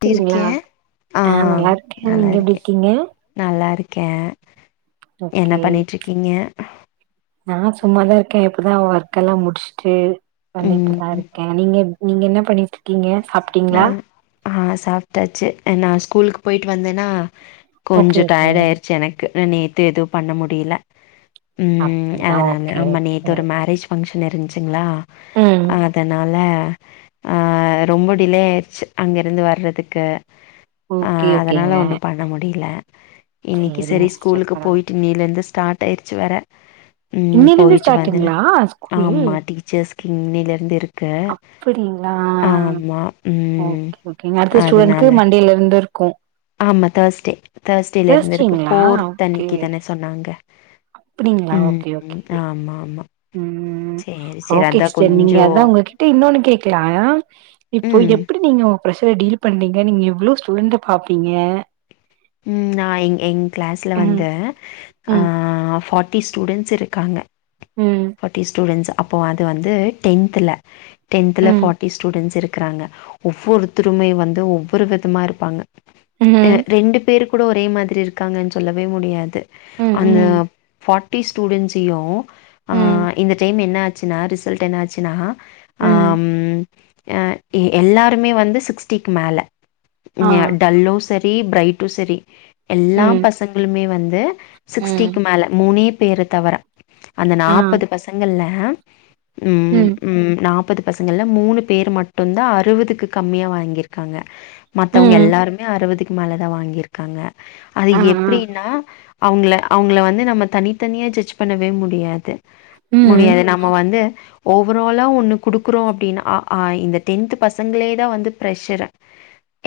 எப்டி இருக்கே ஆ நல்லாருக்கே நீங்க எப்டிருக்கீங்க கே என்ன பண்ணிட்ருக்கீங்க நா சும்மாதா இருக்கே இப்பதா வர்க் எல்லா முடிச்ட்டு வந்துட்டுதா ம் இருக்கே நீங்கப் நீங்க என்ன பண்ணிட்ர் நா ஆ சாப்டாச்சு நா ஸ்கூல்க் போய்ட்டு வந்தேனா ஓகே கொஞ்சோ ஓகே டயர்டாயிருச்சு எனக்கு றே நேத்து எதூ பண்ண முடியல ம் அப்டிதா அத்னால ஓகே ஆமா ஓகே நேத்து ஒரு மேரேஜ் ஃபங்க்ஷ் னுருந்ச்சுங்களா ம் அதனால ஹ ஆ ரொம்ப டிலே ஆயிருச்சு அங்கருந்து வர்றதுக்கு ஆ ஓகே அதனால ஓகேங்க ஒண்ணு பண்ண முடியில இன்னிக்கி சேரிங்க செரி சிஸ்டர் ஸ்கூலுக்கு பரவால போயிட்டு இன்னிலந்து டாட்டாயிருச்சு வேற உம் இன்னைல இருந்து போயிட்டு வந்தேனா ஸ்டார்ட்டுங்களா ஆமா டீச்சஸ்க்கு இன்னில இருந்து இருக் அப்படிங்ளா ம் ஓகே ஓகேங்க அடுத்த அதனால ஸ்டூடண்ட்க்கு மண்டேல இருந் ந்திருக்கூ ஆமா தேஸ்டே தேஸ்டேல இருந்து இருக்கு தேர்ஸ்டேங்களா ஃபோர்த் அன்னிக்கு தானே சொன்னாங்க அப்டிங்ளா ஓகே ம் ஓகே. ஆமா ஆமா உம் சேரி சேரி ஓகே அதா சிஸ்டர் நீங்க கொஞ்சோ அதா உங்ககிட்ட இன்னொன்னு கேக்லா இப்போ ம் எப்பிடி நீங்க ப்ரஷர டீல் பண்ணீங்க நீங்க எவ்ளோ ஸ்டூடண்ட்ட பாப்பீங்க உம் நா எங் எங் கிளாஸ்ல ம் வந்து அ ம் ஃபாட் டி ஸ்டுடெண்ட்ஸ் இருக்காங்க ம் ஃபட்டி ஸ்டுடெண்ட்ஸா அப்போ அது வந்து டென்த்துல டென்த்துல ம் ஃபாட்டி ஸ்டுடெண்ட்ஸ் இருக் க்றாங்க ஒவ்வொருத்திருமே வந்து ஒவ்வொரு விதமா இருப்பாங்க அ ம் ரெண்டு பேரு கூட ஒரே மாதிரி இருக்காங்கன் சொல்லவே முடியாது ம் அந்த ம் ஃபாட் ட்டி ஸ்டுடெண்ட்ஸியு ம் ஆஹ் இந்த டைம் என்ன ஆ ச்சினா ரிசல்ட் என்னாச்சினா ம் ஆம் அ இ எல்லாருமே வந்து சிக்ஸ்டிக்கு மேல ஆ ஏ டல்லோஸ் ரி பிரைட்டு செரி எல்லாம் ம் பசங்களுமே வந் து ம் சிக்ஸ்டிக்கு மேல மூனேப் பேர தவற அந்த ஆ நாப்பது பசங்கள்ல ஏம் உம் உம் ம் நாப்பதுப் பசங்கள்ல மூணு பேர் மட்டும்தா அறுவதுக்கு கம்மியா வாங்கிருக்காங்க மத்தவங்க ம் எல்லாருமே அறுவதுக் மேல தா வாங்கியிருக்காங்க அது ஆ ஆ எப்படின்னா அவங்கள அவங்கள வந்து நம்ம தனித்தனியா ஜட்ஜ் பண்ணவே முட் டியாது ம் முடியாது நம்ம வந்து ஓவராலாக ஒன்னு குடுக்குறோ அப்டினா அ ஆ இந்த டென்த்து பசங்களே தா வந்து ப்ரெஷர்ரு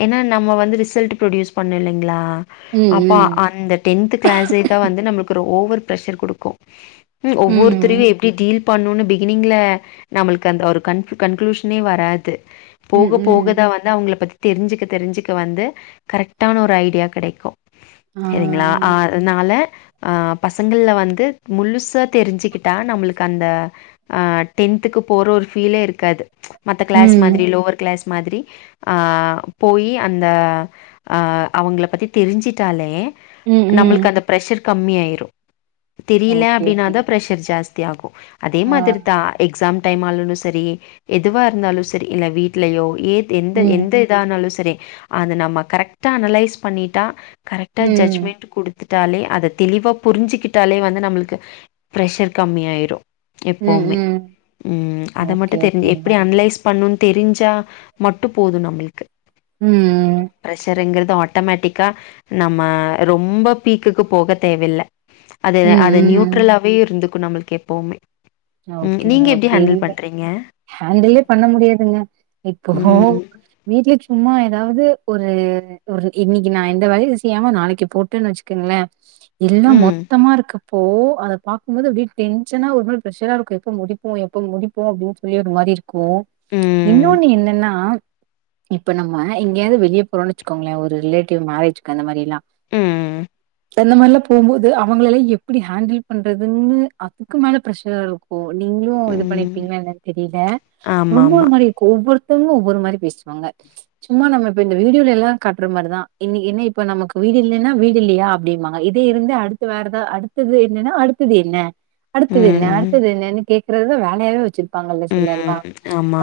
ஏன்னா நம்ம வந்து ரிசல்ட் ப்ரொடியூஸ் பண்ணுல்லைங்களா ம் அப்ப ம் அந்த டென்த் கிளாஸ்சே தா வந்து நம்மளுக்கு ஒரு ஓவர் ப்ரெஷர் குடுக்கு ம் ஒவ்வொருதரையு எப்டி டீல்ப் பண்ணும்னு பிகினிங்ல நம்மளுக்கு அந்த ஒரு கன் கன்க்ளூஷனே வராது ம் போக ம் போகதா வந்து அவங்கள பத்தித் தெரிஞ்சுக்க தெரிஞ்சுக்க வந்து கரெக்டான ஒரு ஐடியா கெடைக்கு ஆ சேரிங்ளா ஆ அதுனால ஆ பசங்கல்ல வந்து முழுசாத் தெரிஞ்சுக் கிட்டா நம்மளுக்கு அந்த ஆ டென்த்துக்கு போற ஒரு ஃபீலே இருக்காது ம்ச் மத்த க்ளாஸ் மாதிரி ம் லோவர் க்ளாஸ் மாதிரி ஆ போய் அந்த அ அவங்கள பத்தி தெரிஞ்சுட்டாலே ம் நம்மளுக்கு ம் அந்த பிரஷர்க் கம்மியாயிரு தெரியில ஓகே ஓகேங்க அப்டின்னாதாப் ஜாஸ்தி ஆகு அதே ஆ மாதிரி தா எக்ஸாம் டைம் ஆலுன்னு செரி எதுவா இருந்தாலு செரி இல்ல வீட்லயோ ஏத் எந்த ம் எந்த இதானாலு செரி அது நம்ம கரெக்டா அனலைஸ் பண்ணிட்டா கரெக்டா ம் ஜட்ஜ்மெண்ட்டு குடுத் த்துட்டாலே அத தெளிவா புரிஞ்சுக்கிட்டாலே வந்து நம்மளுக்கு ப்ரஷர் கம்மியாயிரு ம் எப்பவுமே ம் ம் அத மட்டு ஓகே தெரிஞ் ஓகேங்க எப்டி அன்லைஸ் பண்ணுன் தெரிஞ்சா மட்டு போது நம்ளுக்கு ம் ப்ரஷருங்கிறது ஆட்டோமேட்டிக்கா நம்ம ரொம்ப பீக்குக்கு போக தேவெல்ல அது ம், அது ம். நியூட்ரலா இருந்துக்கு நம்மளுக்கு எப்பவுமே ம். ஓகேங்க நீங்க எப்படி ஓகே இ ஹேண்டில் பண்றீங்க? ஹாண்டலே பண்ண முடியாதுங்க இப்பொ ம். வீட்ல சும்மா ஏதாவது ஒரு ஒரு இன்னைக்கு நா எந்த வேலயு செய்யாம நாளைக்கு போட்டன்னு வெச்சுக்கங்ளே எல்லா ம். மொத்தமா இருக்கப்போ அத பாக்கும்போது அப்டியே டென்ஷனா ஒரு மாரி பிரஷரா இருக்கு எப்பொ முடிப்போ எப்பொ முடிப்போ அப்டின்னு சொல்லி ஒரு மாரி இருக்கு கு ம். இன்னொன்னு என்னன்னா இப்ப நம்ம எங்கயாவது வெளிய போறோம்னு வெச்சுக்கோங்ளே ஒரு ரிலேட்டிவ் மேரேஜ்கு அந்த மாரில்லா ம். அந்த மாரிலா போகும்போது அவங்கள எல்லா எப்டி ஹேண்டில் பண்றதுன்னு அதுக்கு மேல பிரசரா இருக்கு நீங்களு இது ம். பண்ணிருப்பீங்ளா என்னனு தெரில ரொம்ப ஆமாமா. ஒரு மாரிஇருக்கு ஒவ்வொரு தர் ஒவ்வொரு மாரி பேசுவாங்க சும்மா நம்ம இப்பொ இந்த வீடியோல எல்லா காட்ற மாரிதா இன்னைக்கு என்ன இப்ப நமக்கு வீடு இல்லன்னா வீடில்லயா அப்டிம்பாங்க இதே இருந்தா அடுத்து வேறதா அடுத்தது என்னன்னா அடுத்தது என்ன அடுத்தது என்ன ம். அடுத்தது என்னனு கேக் ருத வேலையாவவே வச்சுிருக்கு ப்பாங்கல்ல சில எல்லாம் ம்.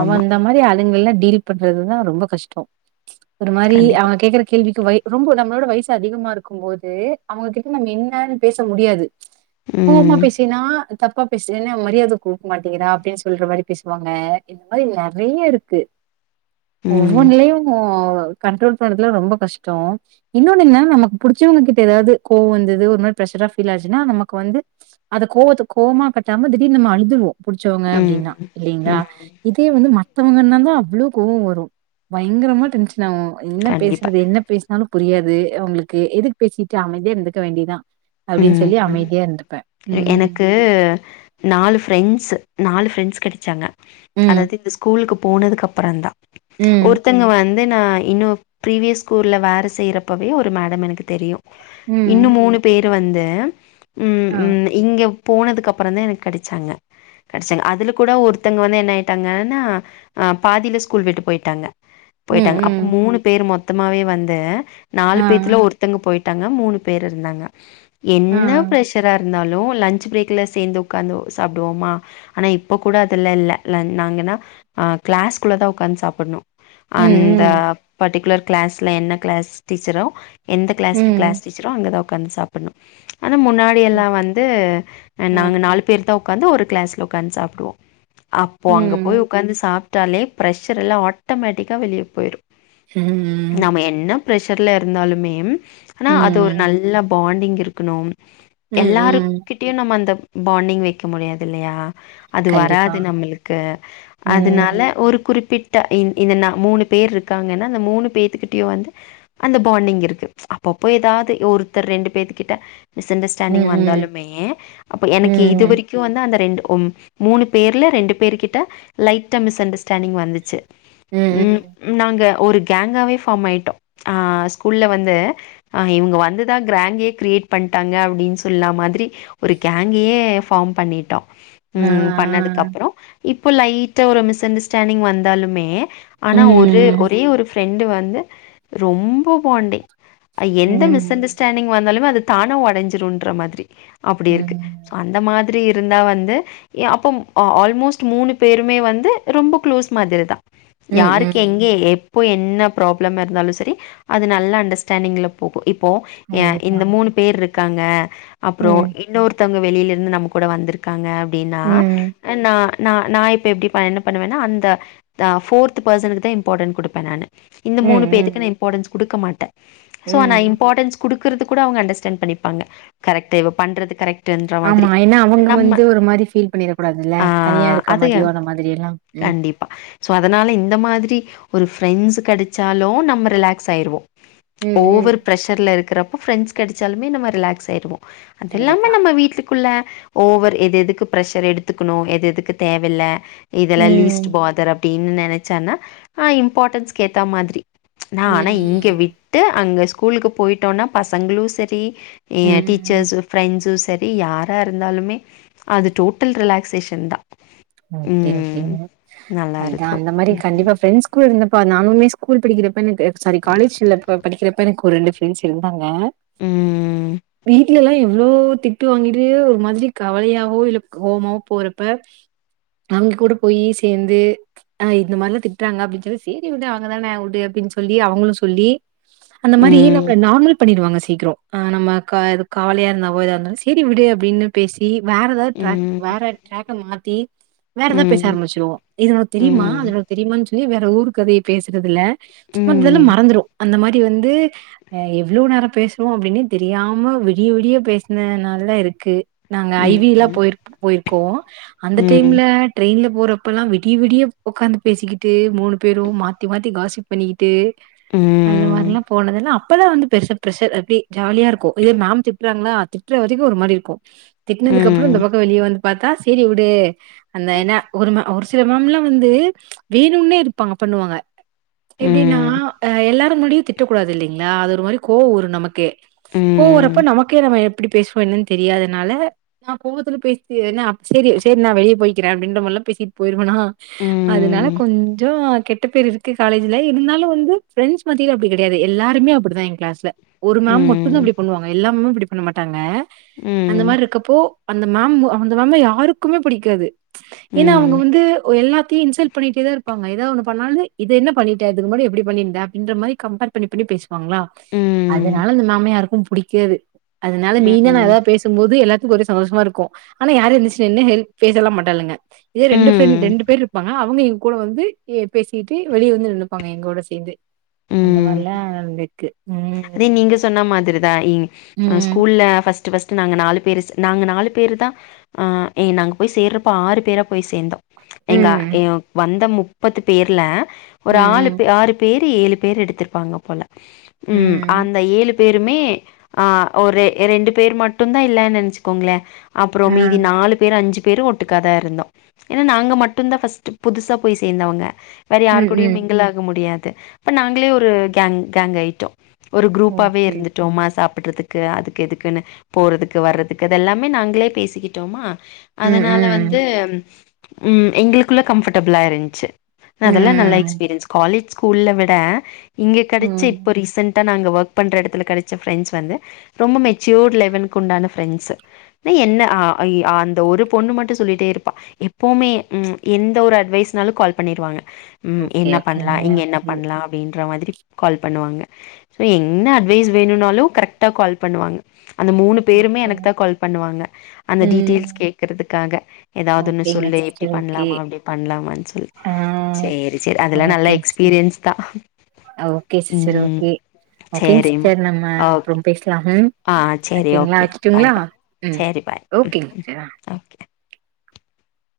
அவ அந்த மாதிரி அளுங்க எல்லாம் டீல் பண்றதுன்னா ரொம்ப கஷ்டம் ஒரு மாரி கண்டிப்பா. அவங்க கேக்குற கேள்விக்கு வை ரொம்ப நம்மளோட வயசு அதிகமா இருக்கும் போது அவங்ககிட்ட நம்ம என்னன்னு பேச முடியாது கோவமா ம். பேசினா தப்பா பேச என்ன மரியாதை கூடுக்க மாட்டேங்கிறா அப்படின்னு சொல்ற மாரி பேசுவாங்க இந்த மாரி நிறைய இருக்கு ம். ஒவ்வொன்லையும் கண்ட்ரோல் பண்றதுலாம் ரொம்ப கஷ்டம் இன்னொன்ன நமக்கு புடிச்சவங்க கிட்ட ஏதாவது கோவம் வந்தது ஒரு மாரி ப்ரேஸர் ஆ ஃபீல் ஆச்சுாண்ணா நமக்கு வந்து அத கோவத்து கோவமா காட்டாம திடீர்னு நம்ம அழுதுரூவோம் புடிச்சவங்க அப்படின்னா ம். இல்லலைங்களா ம். இதே வந்து மத்தவங்க என்ன தான் அவ்வளோ கோவம் வரும் பயங்கரமா டென்ஷன் என்ன கண்டிப்பா. பேசுறது என்ன பேச சொன்னாலும் புரியாது அவங்களுக்கு எதுக்கு பேசிட்டு அமைதியா இருந்துக்க வேண்டியதான் அப்படின்னு சொல்லி ம். அமைதியா இருந்தப்பேன் ம் எனக்கு நாலு பிரெண்ட்ஸ் நாலு பிரெண்ட்ஸ் கடைச்சாங்க ம். அதாவது இந்த ஸ்கூலுக்கு போனதுக்க அப்புறம்ந்தான் ம். ஒருத்தங்க வந் அதே நான் இன்னும் ப்ரீவியஸ் ஸ்கூலில் வேறு செய்கிறப்பவே ஒரு மேடம் எனக்கு தெரியும் ம். இன்னும் மூணு பேர் வந்து உம் ஆ. உம் இங்க போனதுக்கு அப்புறோ தா எனக்கு கெடைச்சாங்க கெடைச்சாங்க அதுல கூட ஒருத்தங்க வந்து என்ன ஆயிட்டாங்கன்னா பாதில ஸ்கூல் விட்டு போயிட்டாங்க ம். போயிட்டாங்க அப்ப ம். மூணு பேர் மொத்தம் மொத்தமாவே வந்து நாலு ஆ. பேத்துல ஒருத்தங்க போயிட்டு டாங்க மூணு பேர் இருந்தாங்க ஆ. என்ன ஃபிர்ஷரா இருக் இருந்தாலும் லன்ச் பிரேக்ல சேந்து உக்காந்து சாப்புடுவோமா ஆனா இப்போ கூட அதெல்லா இல்ல நாங்கனா கிளாஸ்க்குள்ள தா ஒக்காந்து சாப்பூடணு அந்த ம். பர்டிகுலர் கிளாஸ்ல என்ன கிளாஸ் டீச்சரோ எந்த கிளாஸ்கு ம். கிளாஸ் சீட்ச்சரோ அங்க தா ஒகன்ச பன்னு ஆனா முன்னாடி எல்லா ம். வந்து நாங்க ம். நாலு பேர் தா ஒக் காந்து ஒரு க்ளாஸ்ல ஒக்காந்து சாப்புடுவோ அப்போ அங்க போய் ம். உக்காந்து சாப் ட்டாலே பிரஷரெல்லா ஆட்டோமேட்டிக்கா வெளியே போயிறு ம்ம் ப்ரெஷர்லயிருந்தாலுமே ஆனா அது ஒரு ம். நல்ல பாண்டிங் இருக்குணும் ம். ம். எல்லாருக்கிட்டயு நம்ம அந்த பாண்டிங் வெக்க முடியாதில்லையா அது கண்டிப்பா. வராது நம்மளுக்கு அதுனால ம். ஒரு குறிப்பிட் ட இந் இந்த நா மூணு பேர் இருக்காங்கன்னா அந்த மூணு பேத்துக்கிட்டயோ வந்து அந்த பாண்டிங் இருக்கு அப்பப்போ ஏதாவது ஒரு ரெண்டு பேத்துக்கிட்ட மிஸ் ம். அண்டர்ஸ்டாண்டிங் ம். வந்தாலுமே அப்ப எனக்கு ம். இதுவரைக்கோ வந்த அந்த ரெண்டு ஒ மூணு பேர்ல ரெண்டு பேர் கிட்ட லைட்ட மிஸ் அண்டர்ஸ்டாண்டிங் வந்துச்சு ம் நாங்க ஒரு கேங்காவே ஃபாம் ஆயிட்டோ ஸ்கூல்ல வந்து இவுங்க வந்து தா கிராங்கே கிரியேட் பண்டாங்க அப்டின்னு சொன்ன மாதிரி ஒரு கேங்கயே ஃபார்ம் பண்ணிட்டோ ஆ, ம் பண்ணதுக்கு அப்பறோ இப்ப லைட்டா ஒரு மிஸ் அண்டர்ஸ்டாண்டிங் வந்தாலுமே ஆனா ஒரு ம் ஒரே ஒரு ஃப்ரண்டு வந் வந்து ரொம்ப பாண்டிங் எந்த மிஸ் அண்டர்ஸ்டாண்டிங் ம் வந்தாலுமே அது தான ஒடைஞ்சிருன்ற மாதிரி அப்டி இருக்கு சோ ம் அந்த மா திரி இருந்தா வந்து எ அப்போ ம் ஆ ஆல்மோஸ்ட் மூணு பேருமே வந்து ரொம்ப க்ளோஸ் மாதிரி தா ம் யாருக்கு ம் எங்கே எப் போ என்ன ப்ராப்ளமா இருந்தாலு சேரி அது நல்ல அண்டர்ஸ்டாண்டிங்ல போ போ இப்போ ஏ கண்டிப்பா இந்த மூணு பேர் ருக் க்காங்க அப்புறோ ம் இன்னொருத்தங்க வெளியில இருந்து நம்ம கூட வந்துருக்காங்க ப்டின்னா ம் அ நா நா நா இப்ப எப்டி ப என்ன பண்ணுவேன்னா அந்த த ஃபோர்த்து பர்சனுக்கு தா இம்பார்ட்டன்ட் குடுப்பே நானு இந்த ம் மூணு பேத்துக்கு ம் நா இம்பார்ட்டன்ஸ் குடுக்க மாட்டே சோ நா ம் இம்போர்டன்ஸ் குடுக்குறது கூட அவங்க அண்டர்ஸ்டாண்ட் பண்ணிர்ப்பாங்க கரெக்ட்டு இவ பண்றது கரெக் ஆமா ஏன்னா அவங்க வந்து ஒரு மாரி ஃபீல் பண்ணிட கூடாதுல்ல ஆ தனியா இருக்க அது மாதியோ அந்த மாதிரி எல்லாம் ம் கண்டிப்பா சோ அதனால இந்த மாதிரி ஒரு ஃப்ரெண்ட்ஸ் கெடச்சாலு நம்ம ரிலாக்ஸ் ஆயிறுவோ ம் ஓவர் ம் பிரஷர்ல இரு க்கறப்போ ஃப்ரண்ட்ஸ் கெடச்சாலுமே நம்ம ரிலாக்ஸ் ஆயிருவோ அது இல்லாம கண்டிப்பா நம்ம வீட்டு க்குள்ள ஓவர் எது எதுக்கு பிரஷர் எடுத்துக்குணு எது எதுக்கு தேவ இல்ல இதுல ம் லீஸ்ட் போ தர் அப் டினு நெனச்சன்னா நா இம்பார்ட்டன்ஸ்க்கு ஏத்த மாதிரி நா ஆனா இங்க ம் விட்டு அங்க ஸ்கூலுக்கு போயி ட்டோனா பசங்களு செரி ஏ ம் டீச்சர்ஸ் ஃப்ரெண்ட்ஸ் சேரி யாரா இருந்தாலுமே அது டோட்டல் ரிலாக்ஸ்சேஷன் தா [unintelligible] நல்லாருக்கும். அந்த மாதிரி ம். கண்டிப்பா ஃபிரண்ட்ஸ் கூட இருந்த இப்போ நானுமே ஸ்கூல் படிக்கிறப்ப எனக்கு சாரி காலேஜில படிக்கிறப்ப எனக்கு ஒரு ரெண்டு ஃப்ரெண்ட்ஸ் இருந்தாங்க உம் இல்லல்லாம் எவ்ளோ திட்டு வாங்கிட்டு ஒரு மாதிரி கவலையாவோ இல்ல கோவமாவோ போறப்ப அவங்க கூட போய் சேர்ந்து அஹ் இந்த மாதிரில்லாம் திட்டுறாங்க அப்படின்னு சொல்லி சரி விடு அவங்கதானே விடு அப்படின் சொல்லி அவங்களும் சொல்லி அந்த மாதிரி ம். நம்மளை நார்மல் பண்ணிடுவாங்க சீக்கிரம் நம்ம கவலையா இருந்தாவ ஏதா இருந்தாலும் சரி விடு அப்படின்னு பேசி வேற ஏதாவது ட்ராக் ம். வேற ட்ராக் அந்த மா தே வேற ஏதாவது பேச ம். ஆரம்பிச்சிருவோம் இது உனக்கு தெரியுமா ம். அது உனக்கு தெரியுமா [unintelligible] வேற ஊரு கதையை பேசுறது இல்ல ம் [unintelligible] ம் மறந்துடும் அந்த மாதிரி வந்து் எவ்வளவு நேரம் பேசுவோம் அப்படின்னு தெரியாம விடிய விடிய பேசின நாள் ல இருக்கு நாங்க ஐ வி ல்லா போய்ர்க்கு போயிர்க் கோ அந் ம் டைம்ல ட்ரெயின்ல போறப்பல்லா விடிய விடிய ஒக்காந்து பேசிக்கிட்டு மூணு பேரு மாத்தி மாத்தி காசிப் பண்ணிக்கிட்டு ம் அந்த ம் மாரிலா போனதெல்லா அப்பல்லா வந்து பெருசா ப்ரஷர் அப்டி ஜாலியா இருக்கு இதே மேம் திட்றாங்னா திட்ற வரைக்கு ஒரு மாரி இருக்கு ம் ம் திட்டனதுக்கப்றோ இந்த பக்கொ வெளிய வந் பாத்தா சேரி உடு அந்த என்ன ஒரு ம ஒரு சில மேம்லா வந்து வேணும்னே இருப்பாங்க பண்ணுவாங்க எப்டின்னா ம் அ எல்லாரு முன்னாடியு திட் டக்கூடாது இல்லிங்ளா அது ஒரு மாரி கோவொ வரு நமக்கே ம் கோவொ வறப்ப ம் நமக்கே நம்ம எப்டி பேசுவோ என்னன் தெரியாதனால நா கோவத்துல பேசி என்ன அப் சேரி சேரி நா வெளிய போய்க்கிற அப்டின்ற மாரில்லா பேசிட் போயிருவனா அதுனால ம் கொஞ்சொ கெட்ட பேரு இருக்கு காலேஜ்ல இருந்தாலு வந்து ஃப்ரெண்ட்ஸ் மத்தியில அப்டி கடையாது எல்லாருமே அப்டிதா எங் க்ளாஸ்ல ஒரு மேம் மட்டுந்தா அப்டி பண்ணுவாங்க எல்லா மேமு அப்டி பண்ண மாட்டாங்க அந்த ம் மார்ருக்கப்போ அந்த மேம் அந்த மேம்லா யாருக்குமே புடிக்காது ஏன்னா அவுங்க வந்து எல்லாத்தையு இன்சல் பண்ணிட்டேதா இருப்பாங்க ஏதாவ் ஒண்ணு பண்ணாலே இத என்ன பண்ணிட்ட இதுக்கு முன்னாடி எப்டி பண்ணிருந்த அப்டின்ற மாரி கம்ப்பேர் பண்ணி பண்ணி பேசுவாங்ளா அதுனால அந்த மேம யாருக்கும் புடிக்காது அதுனால நீங்க நா ஏதாவ்து பேசும்போது எல்லாத்துக்கு ஒரே சந்தோஷமா இருக்கு ஆனா யாரு எந்த்ருச்சி நின்னு ஹெல்ப் பேசல்லா மாட் டாலுங்க இதே ரெண்டு ஃப்ரெண் ம் ரெண்டு பேர்ருப்பாங்க அவுங்க எங்கூட வந்து யே பேசிட்டு வெளிய வந்து நின்னுப்பாங்க எங்களோட சேந்து ம் அந்த ம் மாரில்லா வந்துக்கு அதே நீங்க சொன்னா மாதிரி தா இ அ ம். ஸ்கூல்ல ஃபஸ் ட்டு ஃபஸ்ட்டு நாங்க நாலு பேர் ச நாங்க நாலு பேருதா ஆ எ நாங்க போய் சேர்றப்போ ஆறு பேரா போய் சேந்தோ எங்க ம். எங்க வந்த முப் ப்பது பேர்ல ம். ஒரு ஆலு ம். பே ஆறு பேர் த்தி ஏழு பேர் எடுத்துருப்பாங்க போல ம் ஏழு பேருமே ஆ ஒரு ரெண்டு பேர் மட்டுந்தா இல்லனு நெனச்சுக்கோங்களே அப்பறோ ஆ. மீதி நாலு பேர் அஞ்சு பேரு ஒட்டுக்காதா இருந்தோ ஏன்னா நாங்க மட்டுந்தா ஃபஸ்ட்டு புதுசா போய் சேந்தவங்க வேற யாரு ம். கூடயு ம். மிங்கிள்ளாக முடியாது த்து அப்ப நாங்களே ஒரு கேங் கேங்காயிட்டோ ஒரு குரூப்பாவே ஓகே. இருந்துட்டோமா சாப்புட்றதுக் கு அதுக்கு இதுக்குனு போறதுக்கு வர்றதுக்கு அதெல்லாமே நாங்களே பேசிக்கிட்டோமா ம். அதனால வந்து ம். ம் எங்களுக்குள்ள கம்பர்ட்டபிளா இருந்த்ச்சு அதெல்லா நல்ல ம். எக்ஸ்பீரியன்ஸ் காலேஜ் ஸ்கூல்ல விட இங்க கெடச்ச இப்போ ம். ரீசெண் ட்டா நாங்க வொர்க் பண்ற எடத்துல கெடச்ச ஃப்ரெண்ட்ஸ் வந்து ரொம்ப மேச்சூர் லெவல்க்கு உண்டான ஃப்ரெண்ட்ஸ் என்ன ஆ இ அந்த ஒரு பொண்ணு மட்டு சொல்லிட்டே இருப்பா எப்போமே ம் எந்த ஒரு அட்வைஷ்னாலு கால் பண்ணிடுவாங்க ம் ஓகே, என்ன பண்லா ஓகேங்க. இங்க என்ன ஓகே, பண்லா அப்டின்ற மாதிரி கால் பண்ணுவாங்க ஃப்ரி என்ன அட்வைஸ் வேணுன்னாலு கரெக்டா கால் பண்ணுவாங்க அந்த மூணு பேருமே ஓகே. எனக்கு தா கால் பண்ணுவாங்க அந்த ம். டீட்டெயில்ஸ் கேட்கறதுக்காக ஏதாவது ஒன்று ஓகேங்க சொல்லு இப்டி சிஸ்டர். ஓகே. பண்லாமா அப்டி பண்லாமான்னு சொல்லு ஆ சேரி சேரி அதுல்லா நல்ல ஓகேங்க சிஸ்டர். எக்ஸ்பீரியன்ஸ் தா ம் ஓகேங் சேரிம்மா ஸ்ச்சர் நம்ம அப்றொ ஓகே பேஸ்லா ஆ சேரி ஓக்கே பாய் பாய் ம். சேரி பாய் ஓகேங்க சிஸ்டர். அவ்கே